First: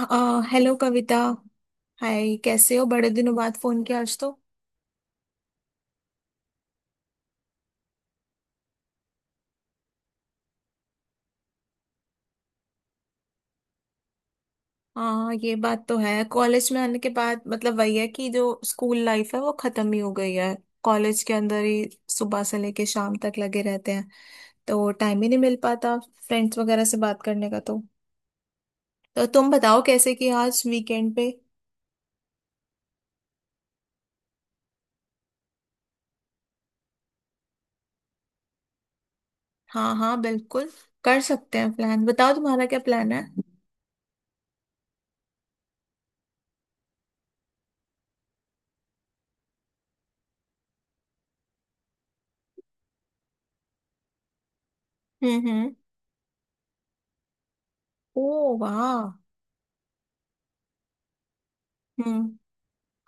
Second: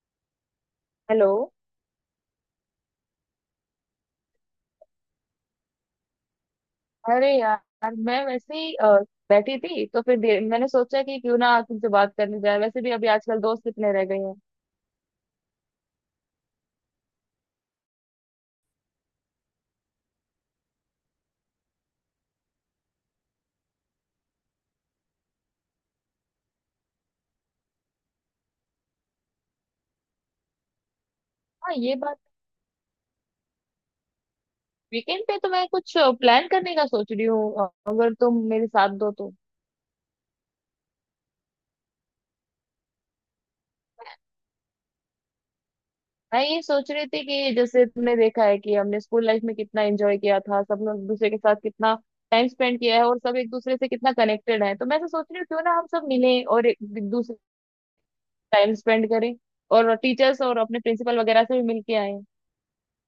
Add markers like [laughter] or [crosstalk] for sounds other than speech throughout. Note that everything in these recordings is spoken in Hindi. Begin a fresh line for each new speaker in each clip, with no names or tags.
हेलो कविता।
हेलो।
हाय कैसे हो? बड़े दिनों बाद फोन किया आज तो।
अरे यार, मैं वैसे ही बैठी थी, तो फिर मैंने सोचा कि क्यों ना तुमसे बात करने जाए। वैसे भी अभी आजकल दोस्त कितने रह गए हैं।
हाँ ये बात तो है। कॉलेज में आने के बाद मतलब वही है कि जो स्कूल लाइफ है वो खत्म ही हो गई है कॉलेज के अंदर ही। सुबह से लेके शाम तक लगे रहते हैं तो टाइम ही नहीं मिल पाता फ्रेंड्स वगैरह से बात करने का। तो तुम बताओ कैसे कि आज वीकेंड पे।
हाँ, ये बात। वीकेंड पे तो मैं कुछ प्लान करने का सोच रही हूँ, अगर तुम मेरे साथ दो तो।
हाँ हाँ, बिल्कुल कर सकते हैं प्लान। बताओ तुम्हारा क्या प्लान है।
मैं ये सोच रही थी कि जैसे तुमने देखा है कि हमने स्कूल लाइफ में कितना एंजॉय किया था, सब लोग एक दूसरे के साथ कितना टाइम स्पेंड किया है और सब एक दूसरे से कितना कनेक्टेड है। तो मैं ऐसा सोच रही हूँ क्यों
हम्म।
ना हम सब मिलें और एक दूसरे
ओ
टाइम स्पेंड
वाह।
करें, और टीचर्स और अपने प्रिंसिपल वगैरह से भी मिल के आए।
हम्म।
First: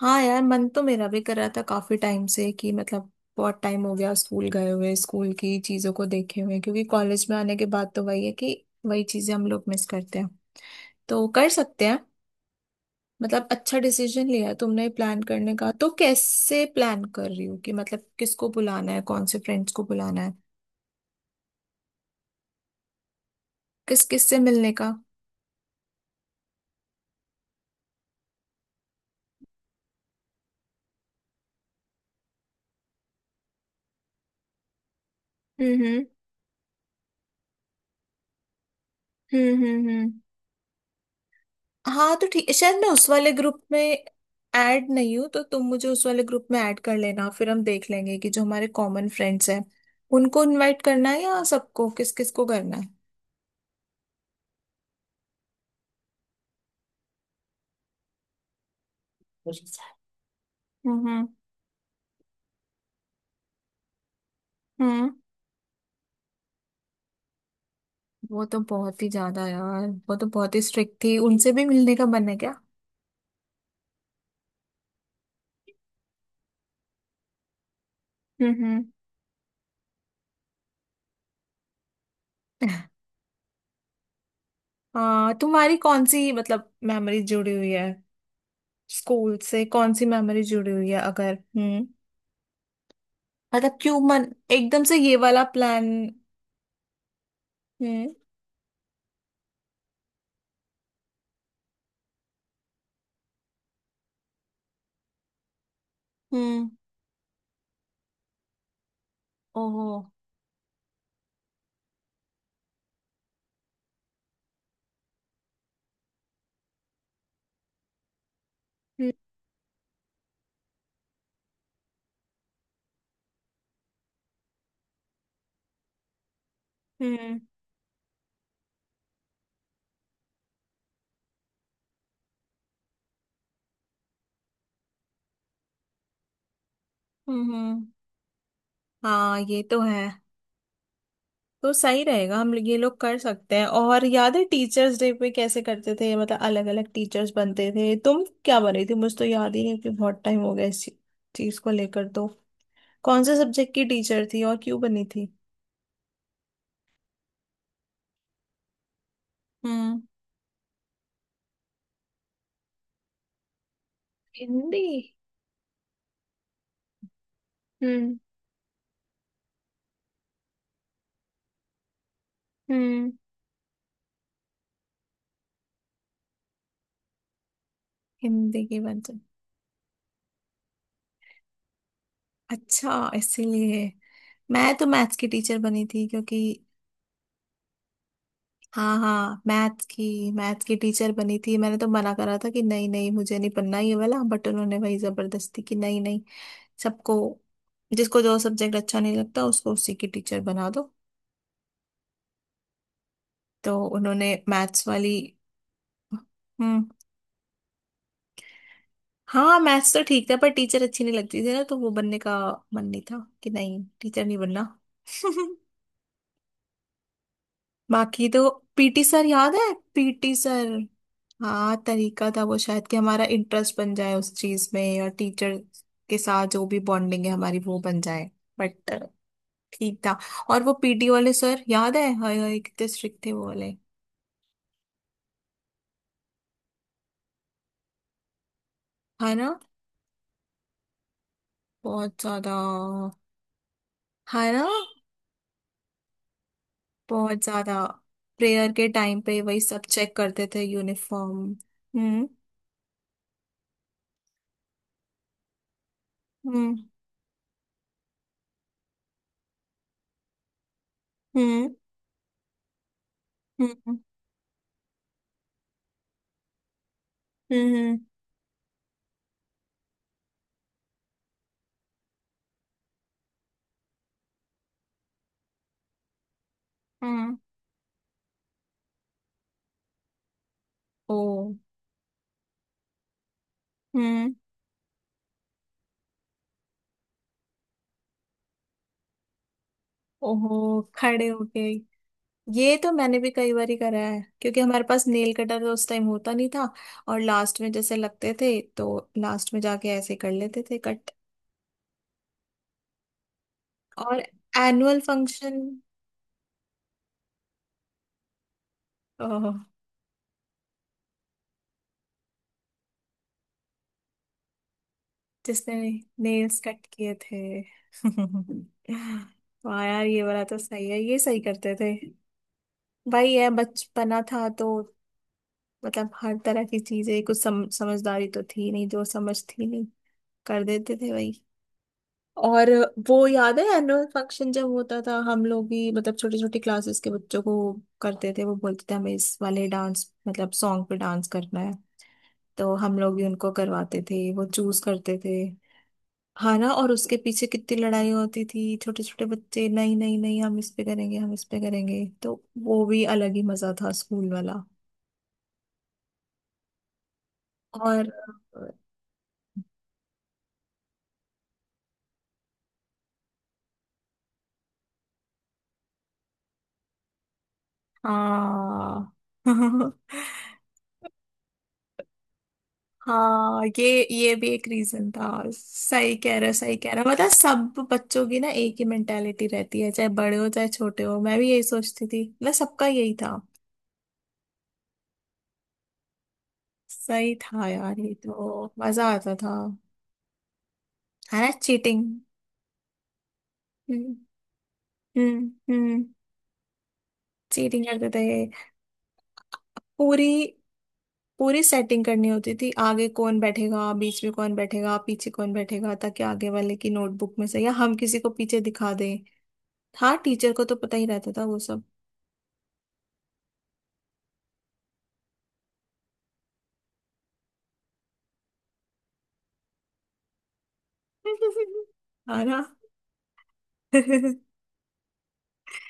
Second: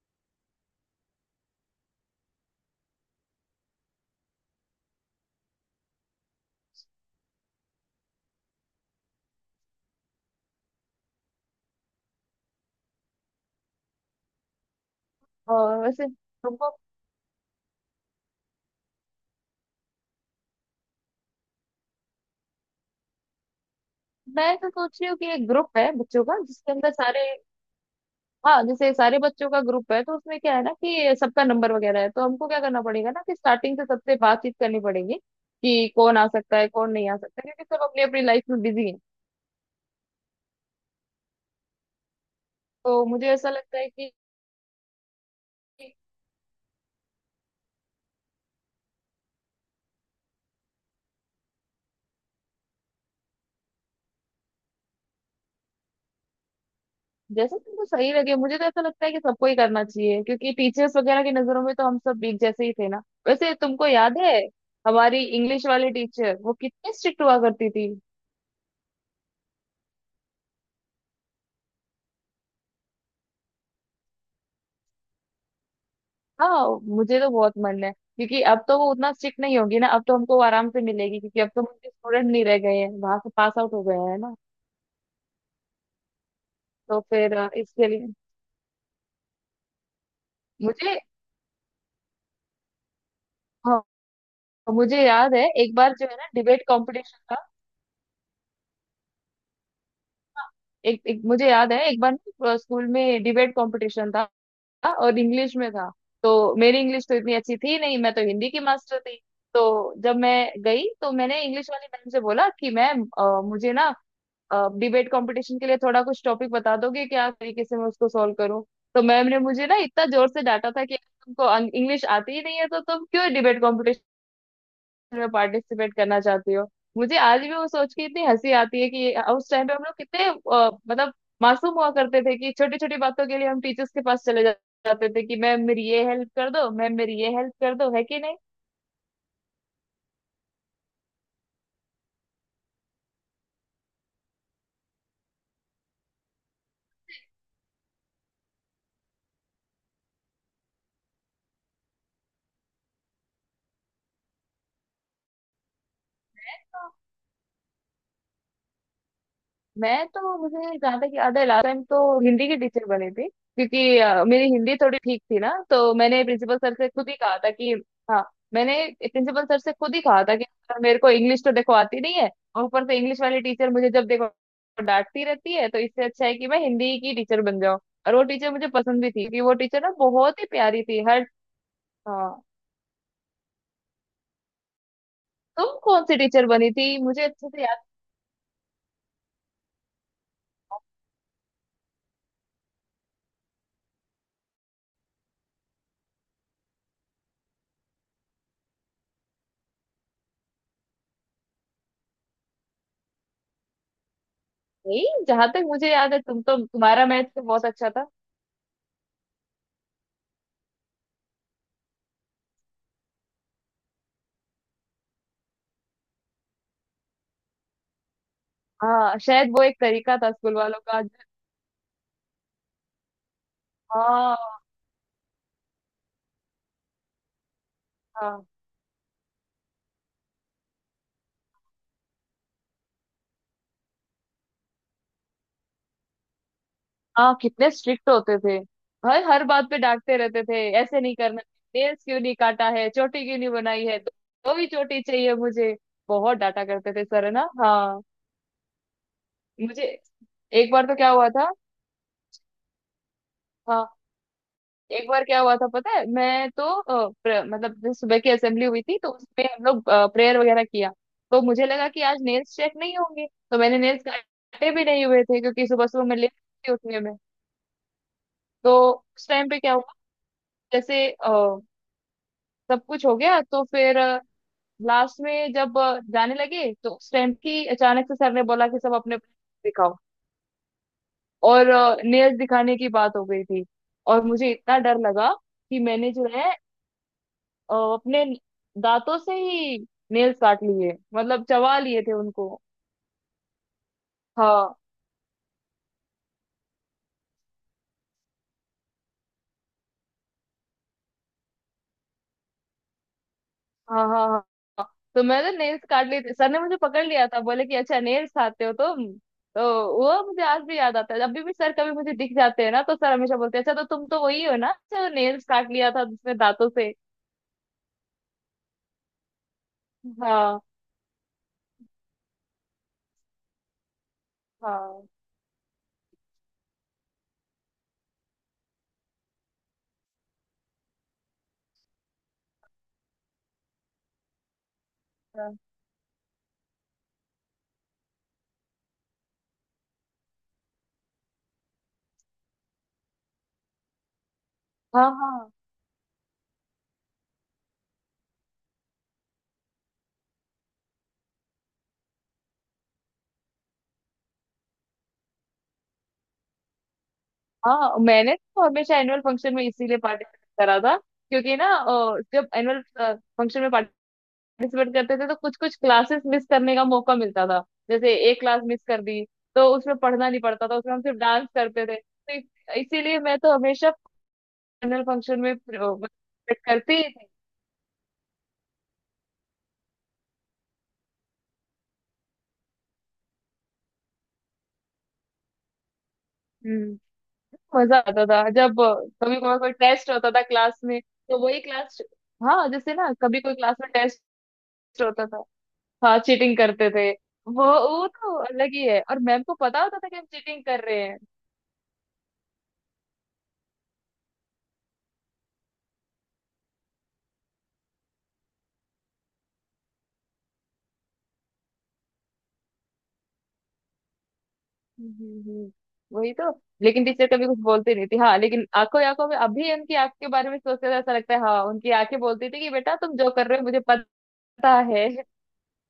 हाँ यार, मन तो मेरा भी कर रहा था काफी टाइम से कि मतलब बहुत टाइम हो गया स्कूल गए हुए, स्कूल की चीजों को देखे हुए, क्योंकि कॉलेज में आने के बाद तो वही है कि वही चीजें हम लोग मिस करते हैं। तो कर सकते हैं। मतलब अच्छा डिसीजन लिया है तुमने प्लान करने का।
और
तो
वैसे
कैसे
तुमको।
प्लान कर रही हो कि मतलब किसको बुलाना है, कौन से फ्रेंड्स को बुलाना है, किस किस से
मैं तो
मिलने का।
सोच रही हूँ कि एक ग्रुप है बच्चों का जिसके अंदर सारे। हाँ, जैसे सारे बच्चों का ग्रुप है तो उसमें क्या है ना कि सबका नंबर वगैरह है। तो हमको क्या करना पड़ेगा ना कि स्टार्टिंग से सबसे बातचीत करनी पड़ेगी
हम्म
कि
हम्म
कौन आ सकता है कौन नहीं आ सकता, क्योंकि सब अपनी अपनी लाइफ में बिजी है।
हम्म हम्म हम्म। हाँ तो ठीक। शायद मैं
तो
उस
मुझे
वाले
ऐसा
ग्रुप
लगता
में
है कि।
ऐड नहीं हूँ तो तुम मुझे उस वाले ग्रुप में ऐड कर लेना। फिर हम देख लेंगे कि जो हमारे कॉमन फ्रेंड्स हैं उनको इनवाइट करना है या सबको, किस किस को करना है।
जैसे तुमको सही लगे, मुझे तो ऐसा लगता है कि सबको
हम्म
ही करना चाहिए, क्योंकि टीचर्स वगैरह
हम्म
की नजरों में तो हम सब एक जैसे ही थे ना। वैसे तुमको याद है
हम्म।
हमारी इंग्लिश वाली टीचर वो कितनी स्ट्रिक्ट हुआ करती थी।
वो तो बहुत ही ज्यादा यार, वो तो बहुत ही स्ट्रिक्ट थी। उनसे भी मिलने का मन है क्या?
हाँ। मुझे तो बहुत मन है, क्योंकि अब तो
हम्म।
वो उतना स्ट्रिक्ट नहीं होगी ना, अब तो हमको आराम से मिलेगी, क्योंकि अब तो मुझे स्टूडेंट नहीं रह गए हैं,
[laughs]
वहां से पास आउट हो गए हैं ना।
हाँ, तुम्हारी कौन सी मतलब
तो
मेमोरी
फिर
जुड़ी हुई है
इसके लिए
स्कूल से? कौन सी मेमोरी जुड़ी हुई
मुझे।
है? अगर हम्म, मतलब
हाँ,
क्यों मन एकदम से
मुझे
ये
याद
वाला
है एक
प्लान?
बार जो है ना डिबेट कंपटीशन था।
हम्म
हाँ, एक मुझे याद है, एक बार स्कूल में डिबेट कंपटीशन था और इंग्लिश में था। तो
हम्म।
मेरी इंग्लिश तो इतनी अच्छी थी नहीं, मैं तो हिंदी की मास्टर थी। तो
ओहो।
जब मैं गई तो मैंने इंग्लिश वाली मैम से बोला कि मैम, मुझे ना डिबेट कंपटीशन के लिए थोड़ा कुछ टॉपिक बता दोगे क्या तरीके से मैं उसको सॉल्व करूं। तो
हम्म
मैम ने मुझे ना इतना जोर से डांटा था कि तुमको इंग्लिश आती ही नहीं है तो तुम क्यों डिबेट कंपटीशन में पार्टिसिपेट करना चाहती हो। मुझे
हम्म
आज भी वो सोच के इतनी हंसी आती है कि उस टाइम पे हम लोग कितने मतलब मासूम हुआ करते थे, कि छोटी छोटी बातों के लिए हम टीचर्स के पास चले जाते थे कि मैम मेरी ये हेल्प कर दो, मैम मेरी ये
हम्म,
हेल्प कर दो,
हम्म।
है कि नहीं।
हाँ ये तो है। तो सही रहेगा, हम ये लोग कर सकते हैं। और याद है टीचर्स डे पे कैसे करते थे? मतलब अलग अलग टीचर्स बनते थे। तुम क्या बनी थी? मुझे तो याद ही नहीं कि बहुत टाइम हो गया इस चीज को लेकर। तो कौन से सब्जेक्ट की टीचर थी और क्यों बनी थी? हम्म।
मैं तो मुझे जहाँ तक याद है लास्ट टाइम तो हिंदी की टीचर बनी थी, क्योंकि मेरी हिंदी
हिंदी।
थोड़ी ठीक थी ना। तो मैंने प्रिंसिपल सर से खुद ही कहा था कि।
हम्म
हाँ, मैंने प्रिंसिपल सर से खुद ही कहा था कि "सर, मेरे को इंग्लिश तो देखो आती नहीं है, और ऊपर से
हम्म।
इंग्लिश वाली टीचर मुझे जब देखो डांटती रहती है, तो इससे अच्छा है कि मैं हिंदी की टीचर बन जाऊँ।" और वो टीचर
हिंदी
मुझे
की बन।
पसंद भी थी, क्योंकि वो टीचर ना बहुत ही प्यारी थी, हर। हाँ,
अच्छा, इसीलिए। मैं तो मैथ्स की टीचर
तुम
बनी
कौन
थी
सी
क्योंकि
टीचर बनी थी मुझे अच्छे से याद
हाँ हाँ, मैथ की टीचर बनी थी। मैंने तो मना करा था कि नहीं नहीं, मुझे नहीं पढ़ना ये वाला, बट उन्होंने वही जबरदस्ती की। नहीं नहीं, सबको जिसको जो सब्जेक्ट अच्छा नहीं लगता उसको उसी की टीचर बना दो। तो उन्होंने मैथ्स वाली।
नहीं। जहां तक मुझे याद है,
हम्म।
तुम्हारा मैथ तो बहुत अच्छा था।
हाँ मैथ्स तो ठीक था, पर टीचर अच्छी नहीं लगती थी ना, तो वो बनने का मन नहीं था, कि नहीं टीचर नहीं बनना। [laughs] बाकी तो पीटी
हाँ,
सर
शायद
याद
वो
है?
एक तरीका था
पीटी
स्कूल
सर।
वालों का।
हाँ तरीका था वो शायद कि हमारा इंटरेस्ट बन जाए उस
हाँ
चीज में और टीचर के साथ जो भी बॉन्डिंग है हमारी वो बन जाए।
हाँ
बट ठीक था। और वो पीटी वाले सर याद है? हाय हाय कितने स्ट्रिक्ट थे वो वाले।
हाँ, कितने स्ट्रिक्ट होते थे, हर
है
हर
ना,
बात पे डांटते रहते थे, ऐसे नहीं करना, नेल्स क्यों
बहुत
नहीं
ज्यादा।
काटा है, चोटी क्यों नहीं बनाई है,
है
दो
ना,
ही चोटी चाहिए मुझे। बहुत डांटा करते थे सर, है
बहुत
ना,
ज्यादा।
हाँ।
प्रेयर के टाइम पे वही सब
मुझे
चेक करते थे,
एक बार तो क्या हुआ
यूनिफॉर्म।
था।
हम्म
हाँ, एक बार क्या हुआ था पता है, मैं तो
हम्म
मतलब जैसे सुबह की असेंबली हुई थी तो उसमें हम लोग प्रेयर वगैरह किया। तो मुझे
हम्म
लगा कि आज नेल्स चेक नहीं होंगे, तो मैंने
हम्म
नेल्स काटे भी नहीं हुए थे, क्योंकि सुबह सुबह मैं लेट थी उठने में।
हम्म हम्म
तो उस टाइम पे क्या हुआ, जैसे सब कुछ हो गया तो फिर लास्ट में जब जाने लगे, तो उस टाइम
हम्म,
की अचानक से सर ने बोला कि सब अपने दिखाओ।
ओ
और नेल्स दिखाने की बात हो गई थी। और
हम्म।
मुझे इतना डर लगा कि मैंने जो है अपने दांतों से ही नेल्स काट
ओहो,
लिए,
खड़े
मतलब
होके?
चबा लिए थे उनको।
ये तो मैंने भी कई बार ही करा है, क्योंकि
हाँ
हमारे पास नेल कटर तो उस टाइम होता नहीं था। और लास्ट में जैसे लगते थे तो लास्ट में जाके ऐसे कर लेते थे कट।
हाँ
और
हाँ हाँ हाँ।
एनुअल
तो मैंने
फंक्शन।
नेल्स काट लिए थे, सर ने मुझे पकड़ लिया था, बोले कि अच्छा नेल्स खाते हो तुम।
ओह,
तो वो मुझे आज भी याद आता है, जब भी सर कभी मुझे दिख जाते हैं ना तो सर हमेशा बोलते हैं अच्छा, तो तुम तो वही हो ना, अच्छा, नेल्स काट
जिसने
लिया था जिसमें
नेल्स
दांतों
कट
से।
किए थे। [laughs] वाह यार, ये वाला तो
हाँ
सही है, ये सही करते थे। भाई ये बचपना था तो
हाँ
मतलब हर तरह की चीजें, कुछ समझदारी तो थी नहीं, जो समझ थी नहीं कर देते थे। और वो याद है एनुअल फंक्शन जब होता था, हम
हाँ
लोग भी मतलब छोटी छोटी क्लासेस के बच्चों को करते थे। वो बोलते थे हमें इस वाले डांस, मतलब सॉन्ग पे डांस करना है। तो हम लोग भी उनको करवाते थे, वो चूज करते थे।
हाँ
हाँ ना। और उसके पीछे कितनी लड़ाई होती थी, छोटे छोटे बच्चे नहीं नहीं नहीं, हम इस पे करेंगे हम इस पे करेंगे। तो वो भी अलग ही मजा था स्कूल वाला।
हाँ, हाँ,
और
मैंने तो हमेशा एनुअल फंक्शन में इसीलिए पार्टिसिपेट करा था, क्योंकि ना जब एनुअल फंक्शन में पार्टिसिपेट करते थे तो कुछ कुछ क्लासेस मिस करने का मौका मिलता था। जैसे एक क्लास मिस कर
हाँ।
दी तो
[laughs]
उसमें पढ़ना नहीं पड़ता था, उसमें हम सिर्फ डांस करते थे, तो इसीलिए मैं तो
हाँ ये
हमेशा
ये भी एक
फाइनल
रीजन था।
फंक्शन में
सही कह रहे हो
पार्टिसिपेट
सही कह
करती
रहे हो।
ही थी।
मतलब सब बच्चों की ना एक ही मेंटेलिटी रहती है, चाहे बड़े हो चाहे छोटे हो। मैं भी यही सोचती थी, मतलब सबका यही था।
हम्म,
सही था
मजा
यार, ये
आता था
तो
जब
मजा आता
कभी
था।
कभार कोई टेस्ट होता था क्लास में, तो
है ना,
वही क्लास।
चीटिंग।
हाँ, जैसे ना कभी कोई क्लास में
हम्म
टेस्ट होता था।
हम्म हम्म।
हाँ, चीटिंग करते थे। वो
चीटिंग
वो
करते थे।
तो अलग ही है, और मैम को पता होता था कि हम
पूरी
चीटिंग कर रहे हैं।
पूरी सेटिंग करनी होती थी, आगे कौन बैठेगा, बीच में कौन बैठेगा, पीछे कौन बैठेगा, ताकि आगे वाले की नोटबुक में से या हम किसी को पीछे दिखा दें। हाँ टीचर को तो पता ही रहता था वो सब।
हम्म, हम्म, वही तो। लेकिन टीचर कभी कुछ बोलती नहीं थी। हाँ, लेकिन आंखों ही आंखों में, अभी उनकी आंख के बारे में सोचते तो ऐसा लगता है, हाँ, उनकी आंखें
[laughs] है
बोलती थी
ना।
कि बेटा, तुम जो कर रहे हो मुझे
[laughs]
पता है।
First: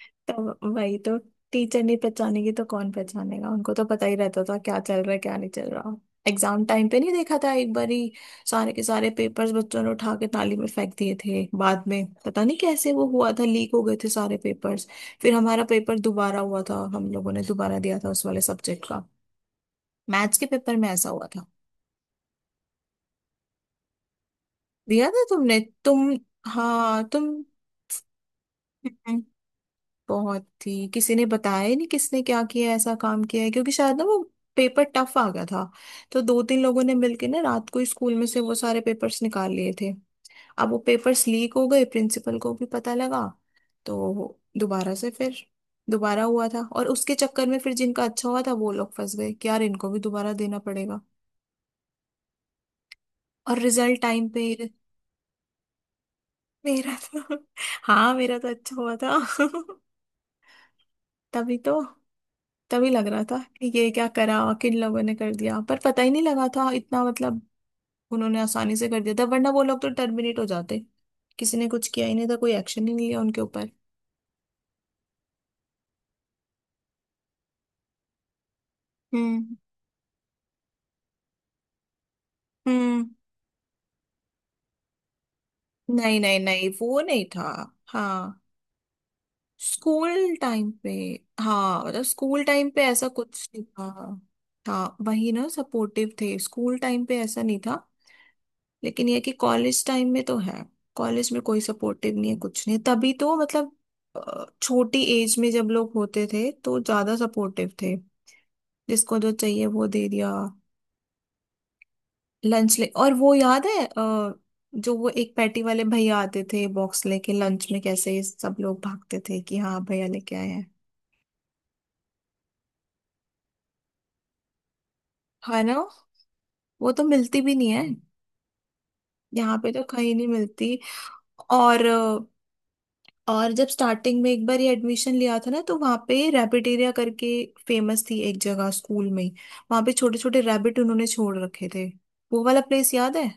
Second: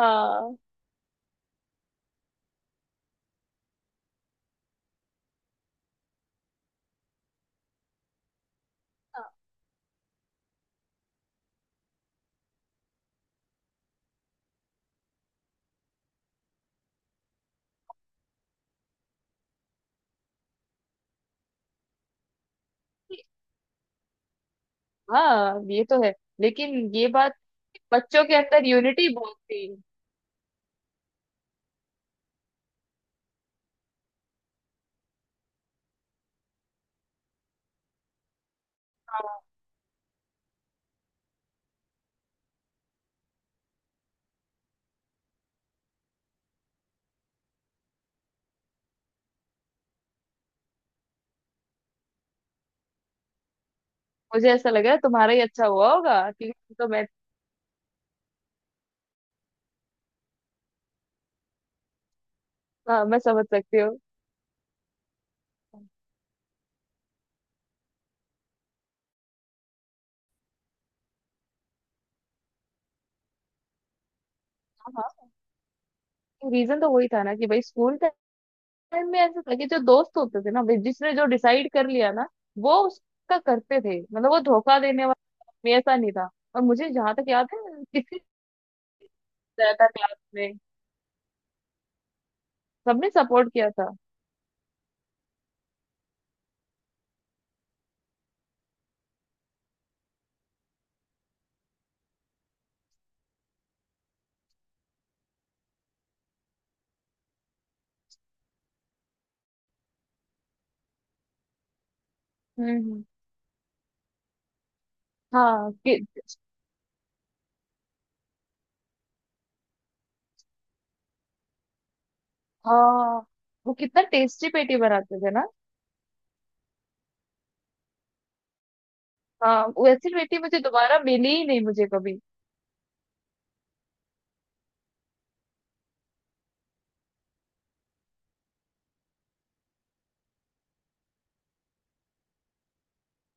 हाँ
तो वही तो, टीचर नहीं पहचानेगी तो कौन पहचानेगा? उनको तो पता ही रहता था क्या चल रहा है क्या नहीं चल रहा। एग्जाम टाइम पे नहीं देखा था एक बार ही सारे के सारे पेपर्स बच्चों ने उठा के नाली में फेंक दिए थे। बाद में पता नहीं कैसे वो हुआ था, लीक हो गए थे सारे पेपर्स। फिर हमारा पेपर दोबारा हुआ था, हम लोगों ने दोबारा दिया था उस वाले सब्जेक्ट का। मैथ्स के पेपर में ऐसा हुआ था। दिया था तुमने?
हाँ, ये तो है।
तुम,
लेकिन
हाँ
ये
तुम।
बात, बच्चों के अंदर यूनिटी बहुत
[laughs]
थी।
बहुत ही किसी ने बताया ही नहीं किसने क्या किया, ऐसा काम किया है, क्योंकि शायद ना वो पेपर टफ आ गया था। तो दो तीन लोगों ने मिलके ना रात को ही स्कूल में से वो सारे पेपर्स
हाँ,
निकाल लिए थे। अब वो पेपर्स लीक हो गए, प्रिंसिपल को भी पता लगा। तो दोबारा से फिर दोबारा हुआ था। और उसके चक्कर में फिर जिनका अच्छा हुआ था वो लोग फंस गए कि यार इनको भी दोबारा देना पड़ेगा। और रिजल्ट टाइम पे
मुझे
ही-
ऐसा लग रहा है तुम्हारा ही अच्छा हुआ होगा, क्योंकि तुम तो,
मेरा
मैं।
तो [laughs] हाँ मेरा तो अच्छा हुआ था। [laughs] तभी तो। तभी
हाँ,
लग
मैं
रहा था
समझ
कि
सकती
ये
हूँ।
क्या करा, किन लोगों ने कर दिया, पर पता ही नहीं लगा था इतना मतलब। उन्होंने आसानी से कर दिया था, वरना वो लोग तो टर्मिनेट हो जाते। किसी ने कुछ किया ही नहीं था, कोई एक्शन ही नहीं लिया उनके ऊपर।
हाँ, रीजन तो वही था ना कि भाई, स्कूल टाइम में ऐसा था
हम्म
कि जो दोस्त होते थे ना, भाई, जिसने जो डिसाइड कर लिया ना वो
हम्म।
उसका करते थे, मतलब वो धोखा देने वाला आदमी ऐसा नहीं
नहीं
था।
नहीं
और
नहीं,
मुझे
वो
जहां
नहीं
तक
था।
याद है, किसी
हाँ,
ने बताया था क्लास
स्कूल
में,
टाइम पे। हाँ मतलब स्कूल टाइम पे ऐसा
सबने
कुछ
सपोर्ट
नहीं
किया था।
था। हाँ वही ना, सपोर्टिव थे, स्कूल टाइम पे ऐसा नहीं था। लेकिन ये कि कॉलेज टाइम में तो है। कॉलेज में कोई सपोर्टिव नहीं है, कुछ नहीं है। तभी तो मतलब छोटी एज में जब लोग होते थे तो ज्यादा सपोर्टिव थे, जिसको जो चाहिए वो दे दिया,
हम्म
लंच ले।
हम्म।
और वो याद है जो वो एक पैटी
हाँ
वाले
कि।
भैया आते थे बॉक्स लेके लंच में, कैसे ये सब लोग भागते थे कि हाँ भैया लेके आए हैं।
हाँ, वो कितना टेस्टी पेटी बनाते थे ना।
है ना? वो तो मिलती भी नहीं है, यहाँ
हाँ,
पे तो
वैसी
कहीं नहीं
पेटी मुझे
मिलती।
दोबारा मिली ही नहीं, मुझे
और
कभी।
और जब स्टार्टिंग में एक बार ये एडमिशन लिया था ना, तो वहाँ पे रैबिटेरिया करके फेमस थी एक जगह स्कूल में। वहाँ पे छोटे छोटे रैबिट उन्होंने छोड़ रखे थे। वो वाला प्लेस याद है?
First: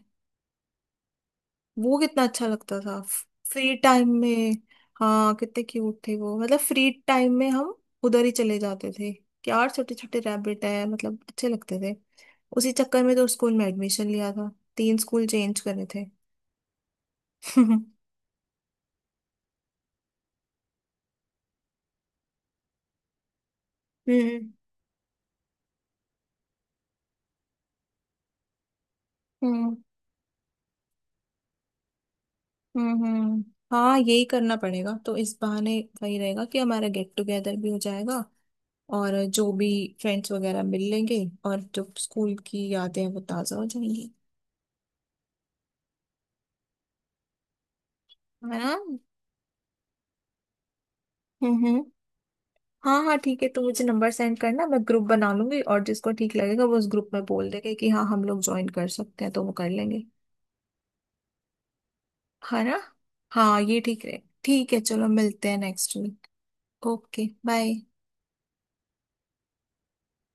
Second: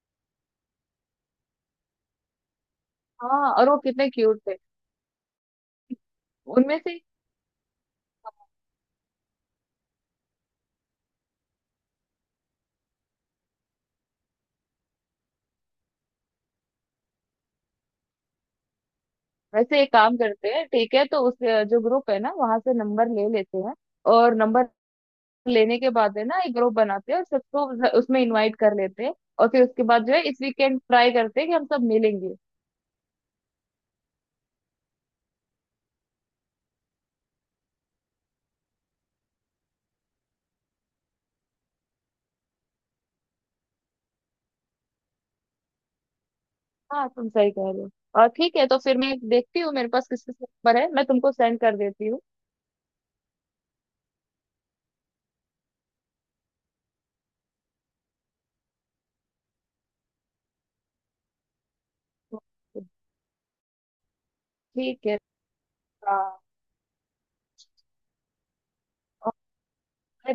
वो कितना अच्छा लगता था
हाँ, और
फ्री
वो
टाइम
कितने क्यूट
में।
थे।
हाँ कितने क्यूट थे वो, मतलब
उनमें
फ्री
से।
टाइम में हम उधर ही चले जाते थे कि यार छोटे छोटे रैबिट है, मतलब अच्छे लगते थे। उसी चक्कर में तो स्कूल में एडमिशन लिया था। 3 स्कूल चेंज करे थे। [laughs]
वैसे एक काम करते हैं, ठीक है, तो उस जो ग्रुप है ना वहां से नंबर ले लेते हैं। और
हम्म
नंबर लेने के बाद है ना एक ग्रुप बनाते हैं और सबको उसमें इनवाइट कर लेते हैं। और फिर
हम्म
उसके बाद जो है, इस वीकेंड ट्राई करते हैं कि हम सब मिलेंगे।
हम्म। हाँ यही करना पड़ेगा। तो इस बहाने सही रहेगा कि हमारा गेट टुगेदर भी हो जाएगा और जो भी फ्रेंड्स वगैरह मिल लेंगे, और जो स्कूल की यादें हैं वो ताज़ा हो जाएंगी।
हाँ, तुम सही कह रहे हो। और ठीक
है
है,
ना।
तो फिर मैं देखती हूँ मेरे पास किस किस नंबर है, मैं तुमको सेंड कर
हम्म।
देती हूँ।
हाँ हाँ ठीक है, तो मुझे नंबर सेंड करना। मैं ग्रुप बना लूंगी और जिसको ठीक लगेगा वो उस ग्रुप में बोल देगा कि हाँ हम लोग ज्वाइन कर सकते हैं तो वो कर लेंगे। है ना। हाँ ये ठीक रहे। ठीक है,
ठीक
चलो
है।
मिलते हैं नेक्स्ट
हाँ,
वीक। Okay, bye.
और